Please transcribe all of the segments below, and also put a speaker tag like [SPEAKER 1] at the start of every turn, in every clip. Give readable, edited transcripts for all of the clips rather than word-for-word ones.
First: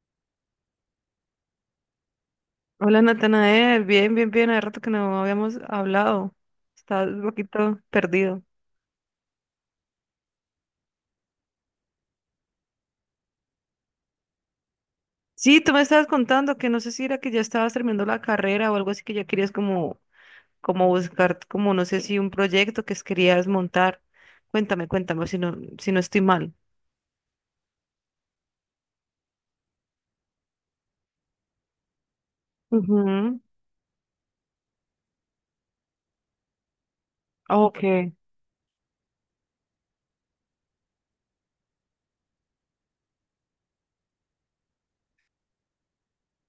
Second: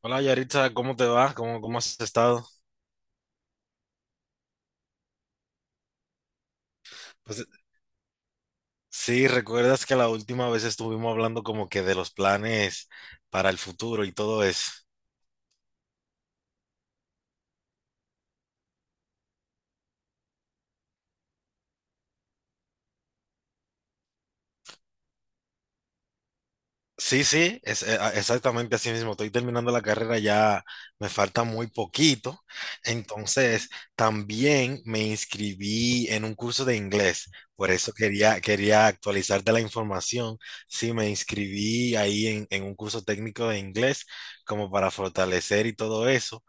[SPEAKER 1] Hola Yaritza, ¿cómo te va? ¿Cómo has estado?
[SPEAKER 2] Hola Natanael, bien, bien, bien, hace rato que no habíamos hablado. Estás un
[SPEAKER 1] Pues
[SPEAKER 2] poquito perdido.
[SPEAKER 1] sí, recuerdas que la última vez estuvimos hablando como que de los planes para el futuro y todo eso.
[SPEAKER 2] Sí, tú me estabas contando que no sé si era que ya estabas terminando la carrera o algo así que ya querías como, como buscar, como no sé si un proyecto que querías montar. Cuéntame, cuéntame, si no estoy mal.
[SPEAKER 1] Sí, sí, exactamente así mismo. Estoy terminando la carrera ya, me falta muy poquito.
[SPEAKER 2] Ujú.
[SPEAKER 1] Entonces, también me inscribí en un curso de inglés. Por eso
[SPEAKER 2] Ok.
[SPEAKER 1] quería actualizarte la información. Sí, me inscribí ahí en un curso técnico de inglés como para fortalecer y todo eso,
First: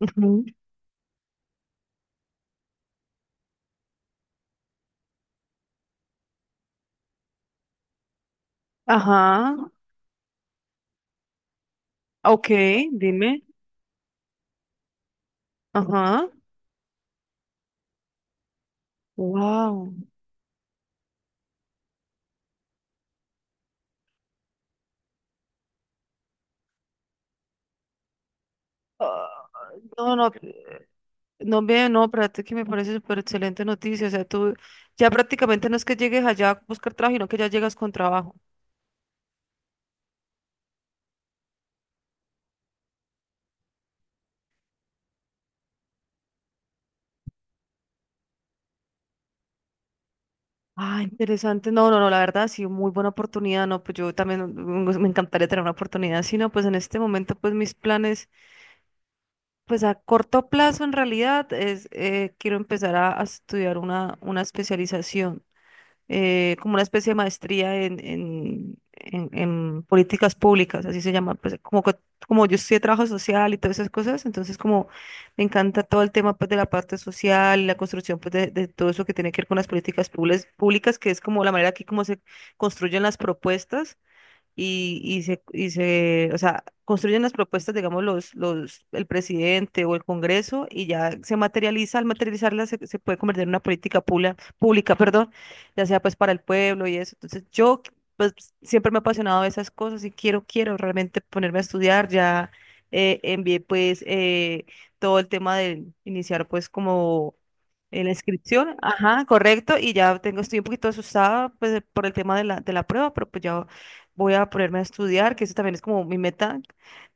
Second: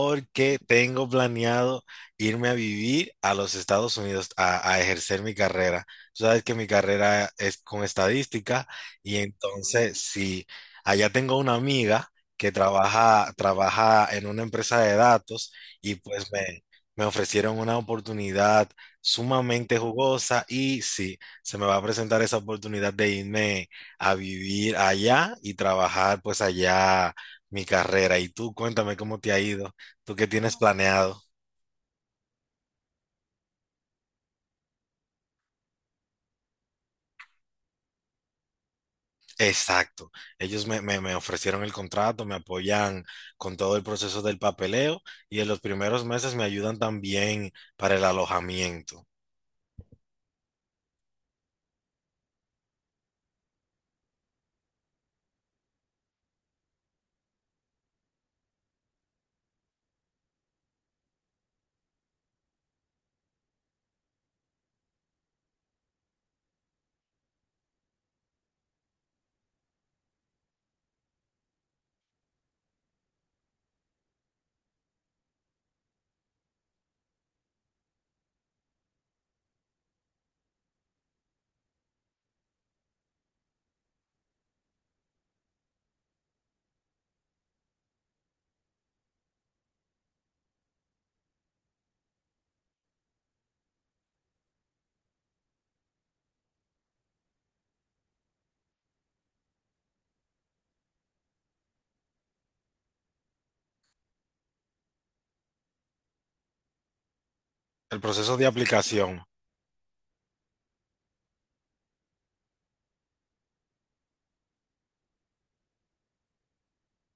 [SPEAKER 2] Ujú.
[SPEAKER 1] tengo planeado irme a vivir a los Estados Unidos a ejercer mi carrera. Tú sabes que mi carrera es con estadística y
[SPEAKER 2] Ajá.
[SPEAKER 1] entonces, si allá tengo una amiga
[SPEAKER 2] Ok,
[SPEAKER 1] que trabaja,
[SPEAKER 2] dime.
[SPEAKER 1] trabaja en una empresa de datos y
[SPEAKER 2] Ajá.
[SPEAKER 1] me ofrecieron una oportunidad sumamente
[SPEAKER 2] Wow.
[SPEAKER 1] jugosa y sí, se me va a presentar esa oportunidad de irme a vivir allá y trabajar pues allá mi carrera. Y tú, cuéntame cómo te ha ido,
[SPEAKER 2] Ah, no,
[SPEAKER 1] tú qué
[SPEAKER 2] no.
[SPEAKER 1] tienes planeado.
[SPEAKER 2] No, bien, no, espérate que me parece súper excelente noticia. O sea, tú ya prácticamente no es que llegues allá a buscar trabajo, sino que ya llegas con trabajo.
[SPEAKER 1] Exacto. Ellos me ofrecieron el contrato, me apoyan con todo el proceso del papeleo y en los primeros meses me ayudan también para el alojamiento.
[SPEAKER 2] Ah, interesante. No, no, no, la verdad, sí, muy buena oportunidad. No, pues yo también me encantaría tener una oportunidad. Si no, pues en este momento, pues mis planes, pues a corto plazo en realidad es, quiero empezar a estudiar una especialización. Como una especie de maestría en políticas públicas, así se llama, pues, como, como yo estudié trabajo social y todas esas cosas, entonces como me encanta todo el tema, pues, de la parte social y la construcción, pues, de todo eso que tiene que ver con las políticas públicas, que es como la manera que como se construyen las propuestas o sea, construyen las propuestas, digamos, el presidente o el Congreso, y ya se materializa. Al materializarla, se puede convertir en una política pública, perdón, ya sea pues para el pueblo y eso. Entonces yo pues siempre me he apasionado de esas cosas y quiero realmente ponerme a estudiar. Ya envié pues todo el tema de iniciar pues como
[SPEAKER 1] El
[SPEAKER 2] en la
[SPEAKER 1] proceso de
[SPEAKER 2] inscripción,
[SPEAKER 1] aplicación
[SPEAKER 2] ajá, correcto, y ya tengo, estoy un poquito asustada, pues, por el tema de la prueba, pero pues ya voy a ponerme a estudiar, que eso también es como mi meta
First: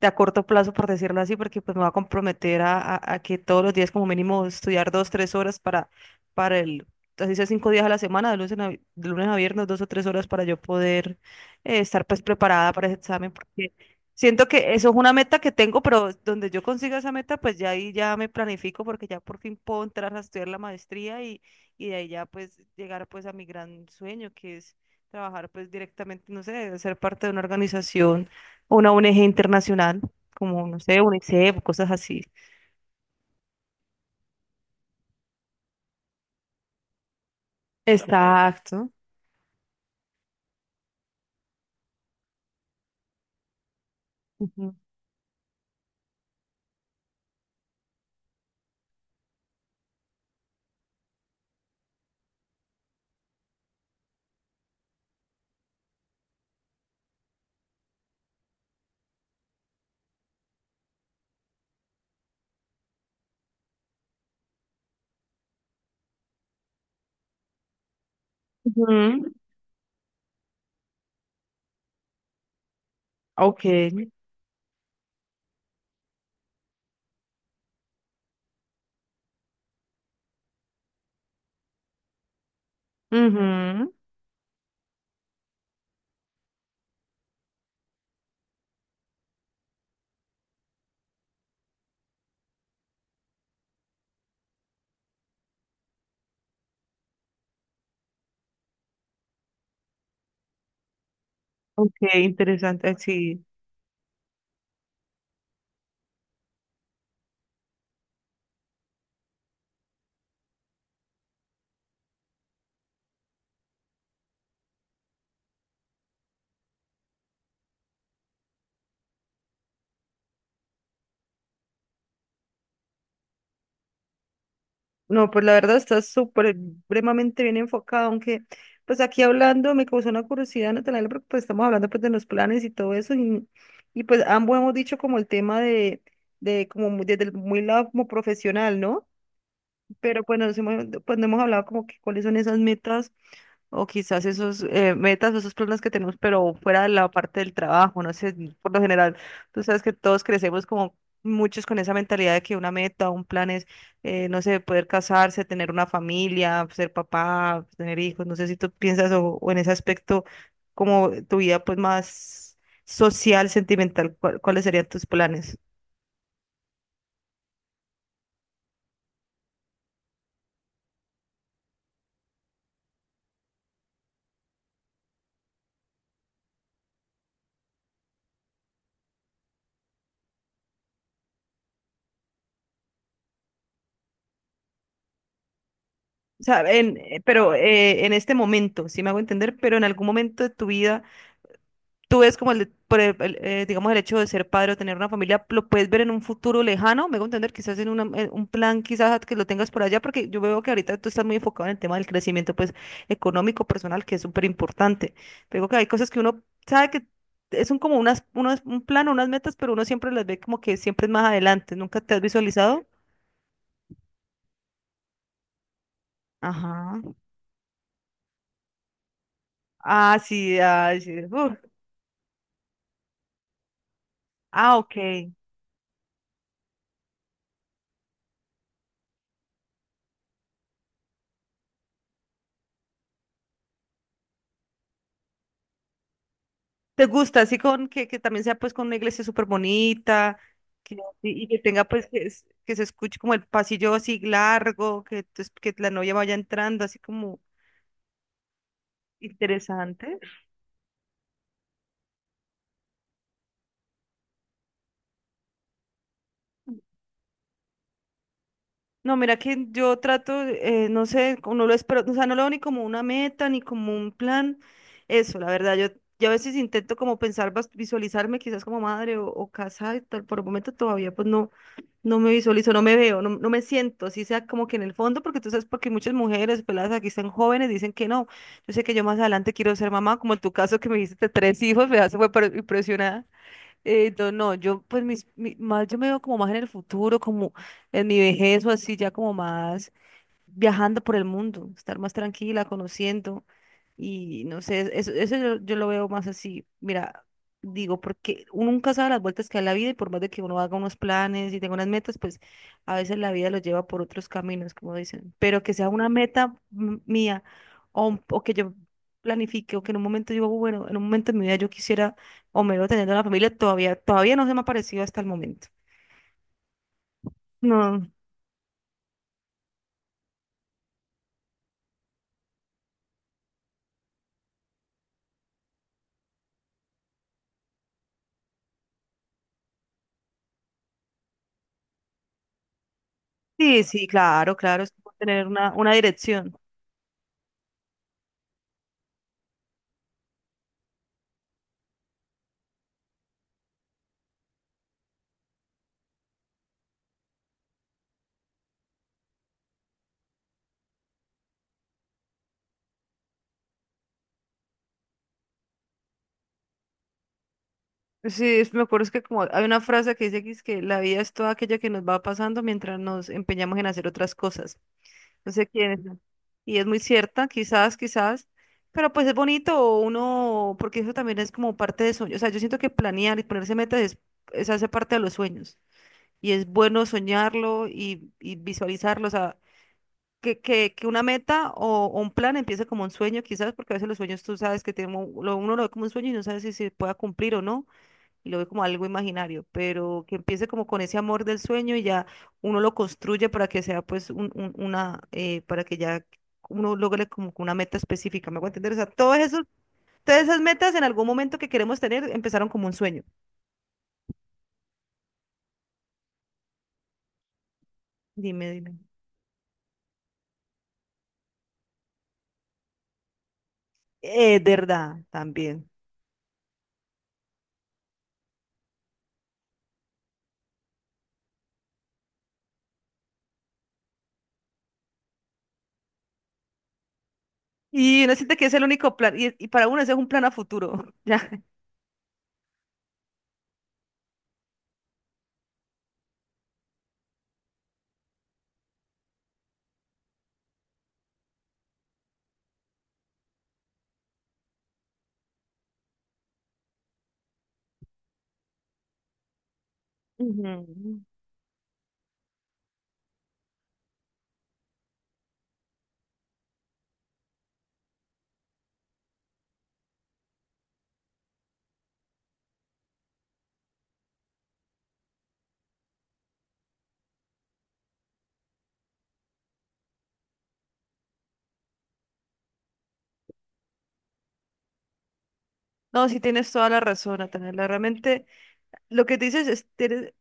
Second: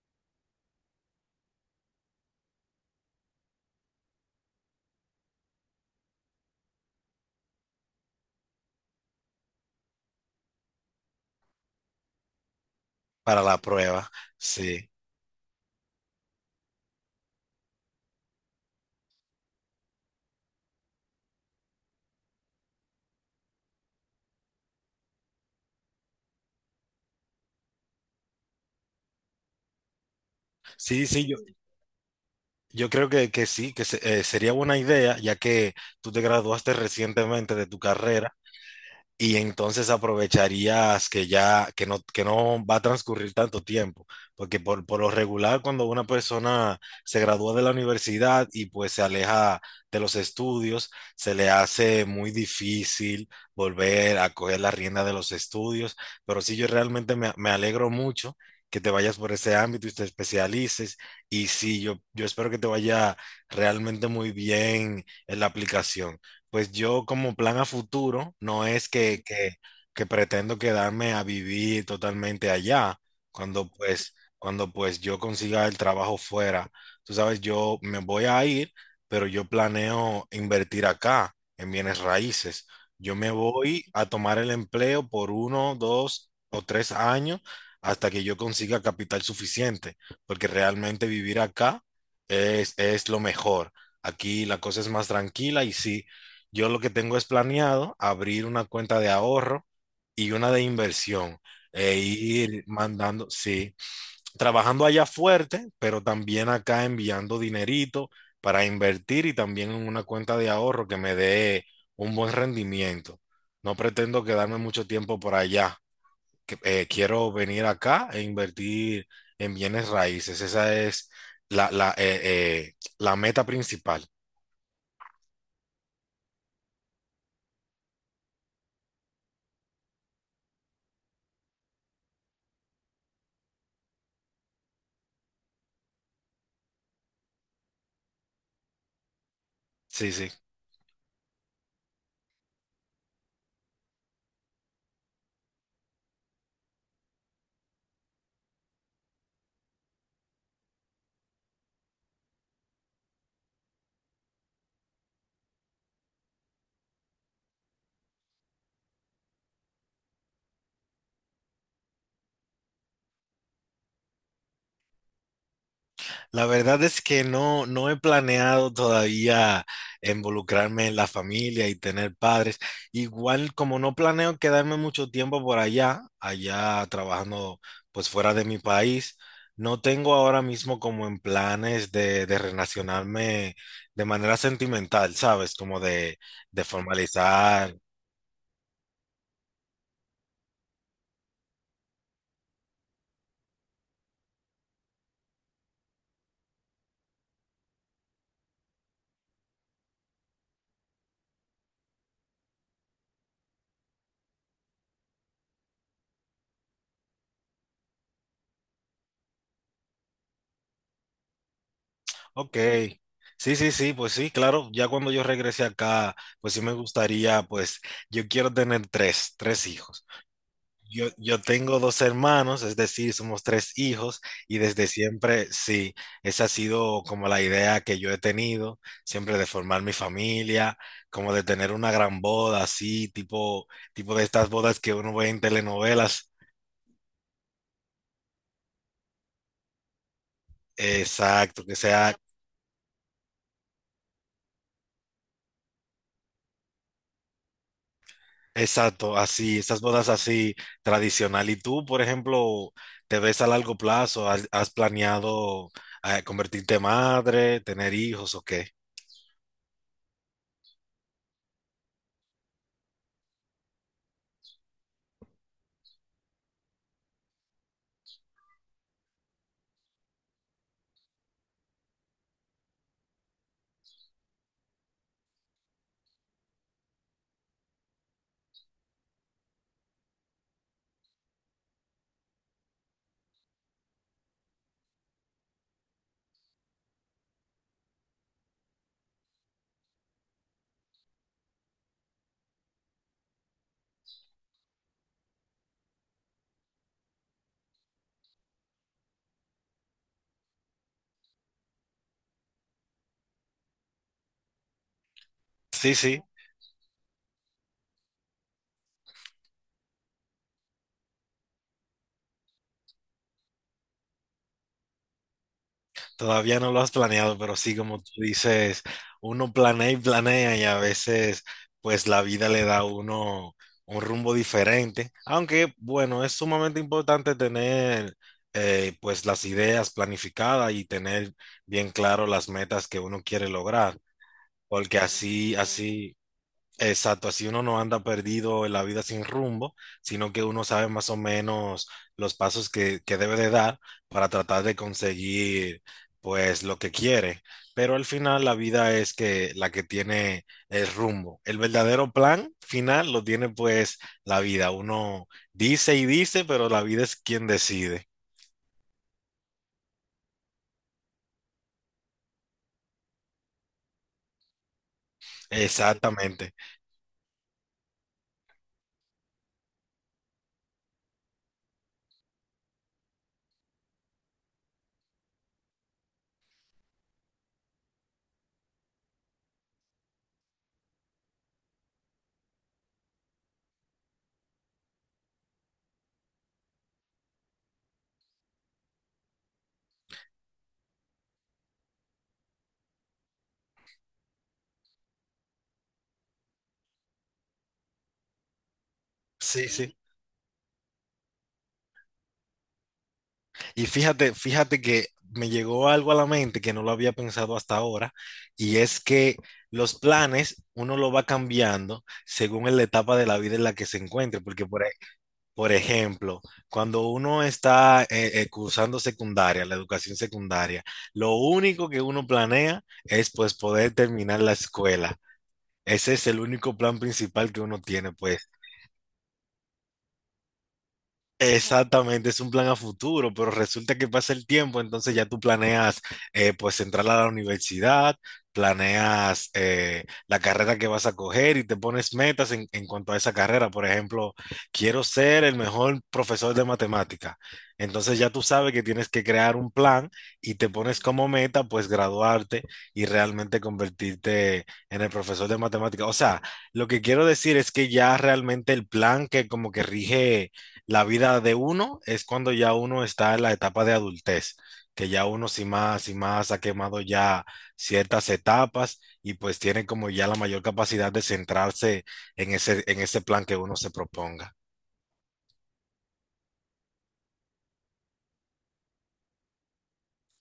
[SPEAKER 2] de a corto plazo, por decirlo así, porque pues me va a comprometer a que todos los días como mínimo estudiar 2, 3 horas para el, así sea 5 días a la semana, de lunes a viernes, 2 o 3 horas para yo poder estar pues preparada para ese examen.
[SPEAKER 1] para la prueba,
[SPEAKER 2] Siento que
[SPEAKER 1] sí.
[SPEAKER 2] eso es una meta que tengo, pero donde yo consiga esa meta, pues ya ahí ya me planifico, porque ya por fin puedo entrar a estudiar la maestría y de ahí ya pues llegar pues a mi gran sueño, que es trabajar pues directamente, no sé, ser parte de una organización, o una ONG internacional, como no sé,
[SPEAKER 1] Sí, sí, yo,
[SPEAKER 2] UNICEF, o cosas así.
[SPEAKER 1] yo creo que sería buena idea, ya que tú te graduaste recientemente de tu carrera
[SPEAKER 2] Exacto.
[SPEAKER 1] y entonces aprovecharías que ya, que no va a transcurrir tanto tiempo, porque
[SPEAKER 2] Ujú.
[SPEAKER 1] por lo regular cuando una persona se gradúa de la universidad y pues se aleja de los estudios, se le hace muy difícil volver a coger la rienda de los estudios, pero sí yo realmente me alegro mucho que te vayas por ese ámbito y te especialices, y sí, yo espero que te vaya realmente muy bien en la aplicación. Pues yo como plan a futuro no es
[SPEAKER 2] Ujú.
[SPEAKER 1] que pretendo quedarme a vivir totalmente allá,
[SPEAKER 2] Ok.
[SPEAKER 1] cuando pues yo consiga el trabajo fuera. Tú sabes, yo me voy a ir, pero yo planeo invertir acá en bienes raíces. Yo me voy
[SPEAKER 2] Ujú.
[SPEAKER 1] a tomar el empleo por uno, dos o tres años hasta que yo consiga capital suficiente, porque realmente vivir acá es lo mejor. Aquí la cosa es más tranquila y sí, yo lo que tengo es planeado abrir una cuenta de ahorro y una de inversión
[SPEAKER 2] Ok,
[SPEAKER 1] e ir
[SPEAKER 2] interesante,
[SPEAKER 1] mandando,
[SPEAKER 2] sí.
[SPEAKER 1] sí, trabajando allá fuerte, pero también acá enviando dinerito para invertir y también en una cuenta de ahorro que me dé un buen rendimiento. No pretendo quedarme mucho tiempo por allá. Quiero venir acá e invertir en bienes raíces. Esa es la, la, eh, la meta principal.
[SPEAKER 2] No, pues la verdad está súper, supremamente bien enfocado, aunque pues aquí hablando me causó una curiosidad, Natalia, porque pues estamos hablando pues de los planes y todo eso, y pues ambos hemos dicho como el tema de como desde el muy lado como profesional, ¿no?
[SPEAKER 1] Sí,
[SPEAKER 2] Pero
[SPEAKER 1] sí.
[SPEAKER 2] pues, nos hemos, pues no hemos hablado como que cuáles son esas metas o quizás esos metas o esos planes que tenemos, pero fuera de la parte del trabajo, no sé, por lo general, tú sabes que todos crecemos como muchos con esa mentalidad de que una meta, un plan es, no sé, poder casarse, tener una familia, ser papá, tener hijos. No sé si tú piensas o en ese aspecto como tu vida pues más social, sentimental. ¿Cuáles serían tus planes?
[SPEAKER 1] La verdad es que no, no he planeado todavía involucrarme en la familia y tener padres. Igual como no planeo quedarme mucho tiempo por allá, allá trabajando pues fuera de mi país, no tengo ahora mismo como en planes de relacionarme de manera sentimental, ¿sabes? Como
[SPEAKER 2] O sea,
[SPEAKER 1] de
[SPEAKER 2] en, pero
[SPEAKER 1] formalizar.
[SPEAKER 2] en este momento, si me hago entender, pero en algún momento de tu vida tú ves como el, de- por el, digamos, el hecho de ser padre o tener una familia, lo puedes ver en un futuro lejano, me hago entender, quizás en en un plan, quizás que lo tengas por allá, porque yo veo que ahorita tú estás muy enfocado en el tema del crecimiento, pues, económico, personal, que es súper importante. Pero que hay cosas que uno sabe que es un, como unas, unos, un plan, unas metas, pero uno siempre las ve como que siempre es más adelante. ¿Nunca te has
[SPEAKER 1] Ok.
[SPEAKER 2] visualizado?
[SPEAKER 1] Sí, sí, sí, pues sí, claro, ya cuando yo regrese acá, pues sí me
[SPEAKER 2] Ajá.
[SPEAKER 1] gustaría, pues yo quiero tener tres hijos.
[SPEAKER 2] Ah, sí, ah,
[SPEAKER 1] Yo,
[SPEAKER 2] sí.
[SPEAKER 1] yo
[SPEAKER 2] Uf.
[SPEAKER 1] tengo dos hermanos, es decir, somos tres hijos y
[SPEAKER 2] Ah,
[SPEAKER 1] desde
[SPEAKER 2] ok.
[SPEAKER 1] siempre, sí, esa ha sido como la idea que yo he tenido, siempre de formar mi familia, como de tener una gran boda, así, tipo de estas bodas que uno ve en telenovelas,
[SPEAKER 2] ¿Te gusta? Así con que también sea pues con una iglesia súper bonita que, y que
[SPEAKER 1] exacto, que
[SPEAKER 2] tenga pues
[SPEAKER 1] sea
[SPEAKER 2] que, que se escuche como el pasillo así largo, que, que la novia vaya entrando así como
[SPEAKER 1] exacto, así, esas bodas
[SPEAKER 2] interesante.
[SPEAKER 1] así tradicional. ¿Y tú, por ejemplo, te ves a largo plazo? ¿Has planeado convertirte en madre, tener hijos o qué?
[SPEAKER 2] No, mira que yo trato, no sé, como no lo espero, o sea, no lo veo ni como una meta, ni como un plan, eso, la verdad, yo a veces intento como pensar, visualizarme quizás como madre o casa y tal. Por el momento todavía pues no, no me visualizo, no me veo, no, no me siento, así sea como que en el fondo, porque tú sabes, porque muchas mujeres peladas aquí están jóvenes, dicen que no, yo sé que yo más adelante quiero ser mamá, como en tu caso que me dijiste tres hijos, me hace fue impresionada. No, no, yo pues mis, más yo me veo como más en el futuro, como en mi vejez o así, ya como más, viajando por el mundo, estar más tranquila, conociendo y no sé, eso yo lo veo más así, mira, digo, porque uno nunca sabe las vueltas que da la vida, y por más de que uno haga unos planes y tenga unas metas, pues a veces la vida lo lleva por otros caminos, como dicen, pero que sea
[SPEAKER 1] Sí,
[SPEAKER 2] una
[SPEAKER 1] sí.
[SPEAKER 2] meta mía o que yo planifique o que en un momento digo, bueno, en un momento de mi vida yo quisiera o me veo teniendo una familia, todavía, todavía no se me ha parecido hasta el momento.
[SPEAKER 1] Todavía no lo has planeado, pero sí, como
[SPEAKER 2] No,
[SPEAKER 1] tú dices, uno planea y planea y a veces pues la vida le da a uno un rumbo diferente. Aunque bueno, es sumamente importante tener pues las ideas planificadas y tener bien claro las metas que uno quiere
[SPEAKER 2] sí,
[SPEAKER 1] lograr,
[SPEAKER 2] sí, claro, claro, es
[SPEAKER 1] porque
[SPEAKER 2] como tener
[SPEAKER 1] así,
[SPEAKER 2] una
[SPEAKER 1] así
[SPEAKER 2] dirección.
[SPEAKER 1] exacto, así uno no anda perdido en la vida sin rumbo, sino que uno sabe más o menos los pasos que debe de dar para tratar de conseguir pues lo que quiere. Pero al final la vida es que la que tiene el rumbo. El verdadero plan final lo tiene pues la vida. Uno dice y dice, pero la vida es quien decide.
[SPEAKER 2] Sí, me acuerdo es que como hay una frase que dice que, es que la vida es toda aquella que nos va pasando mientras nos empeñamos en hacer otras cosas. No sé quién es.
[SPEAKER 1] Exactamente.
[SPEAKER 2] Y es muy cierta, quizás, quizás, pero pues es bonito uno, porque eso también es como parte de sueño. O sea, yo siento que planear y ponerse metas es hace parte de los sueños. Y es bueno soñarlo y visualizarlo. O sea, que una meta o un plan empiece como un sueño, quizás, porque a veces los sueños tú sabes que tiene, uno lo ve como un sueño y no sabes si se pueda cumplir o no, y lo ve como algo imaginario, pero que empiece como con ese amor del sueño y ya uno lo construye para que sea pues una, para que ya uno logre como que una meta específica, ¿me hago entender? O sea, todos esos,
[SPEAKER 1] Sí, sí.
[SPEAKER 2] todas esas metas en algún momento que queremos tener empezaron como un sueño.
[SPEAKER 1] Y fíjate que me llegó algo a la mente que no lo había pensado hasta ahora,
[SPEAKER 2] Dime,
[SPEAKER 1] y
[SPEAKER 2] dime.
[SPEAKER 1] es que los planes uno lo va cambiando según en la etapa de la vida en la que se encuentre,
[SPEAKER 2] Es verdad,
[SPEAKER 1] por
[SPEAKER 2] también.
[SPEAKER 1] ejemplo, cuando uno está cursando secundaria, la educación secundaria, lo único que uno planea es pues poder terminar la escuela. Ese es el único plan principal que uno tiene,
[SPEAKER 2] Y uno
[SPEAKER 1] pues
[SPEAKER 2] siente que es el único plan, y para uno ese es un plan a futuro, ya.
[SPEAKER 1] exactamente, es un plan a futuro, pero resulta que pasa el tiempo, entonces ya tú planeas pues entrar a la universidad, planeas la carrera que vas a coger y te pones metas en cuanto a esa carrera. Por ejemplo, quiero ser el mejor profesor de matemática. Entonces ya tú sabes que tienes que crear un plan y te
[SPEAKER 2] Ujú.
[SPEAKER 1] pones como meta pues graduarte y realmente convertirte en el profesor de matemática. O sea, lo que quiero decir es que ya realmente el plan que como que rige la vida de uno es cuando ya uno está en la etapa de adultez, que ya uno sin más ha quemado ya ciertas etapas y pues tiene como ya la mayor capacidad de centrarse en ese plan que uno se proponga.
[SPEAKER 2] No, sí tienes toda la razón, Natalia. Realmente lo que dices es,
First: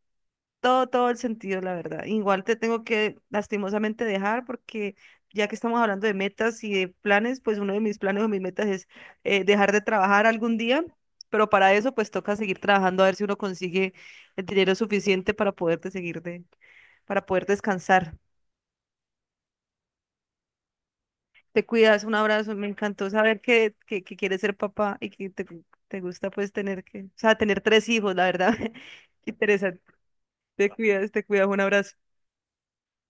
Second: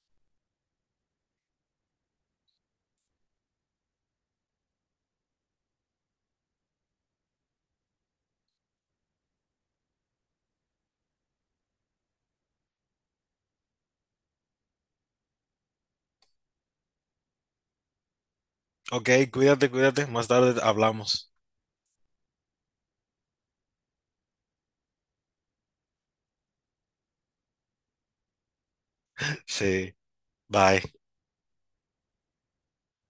[SPEAKER 2] todo, todo el sentido, la verdad. Igual te tengo que lastimosamente dejar porque ya que estamos hablando de metas y de planes, pues uno de mis planes o mis metas es dejar de trabajar algún día, pero para eso pues toca seguir trabajando a ver si uno consigue el dinero suficiente para poderte seguir de, para poder descansar.
[SPEAKER 1] Ok, cuídate, cuídate. Más tarde hablamos.
[SPEAKER 2] Te cuidas, un abrazo, me encantó saber que quieres ser papá y que te gusta pues tener que, o sea, tener tres hijos, la verdad. Interesante.
[SPEAKER 1] Sí, bye.
[SPEAKER 2] Te cuidas, un abrazo.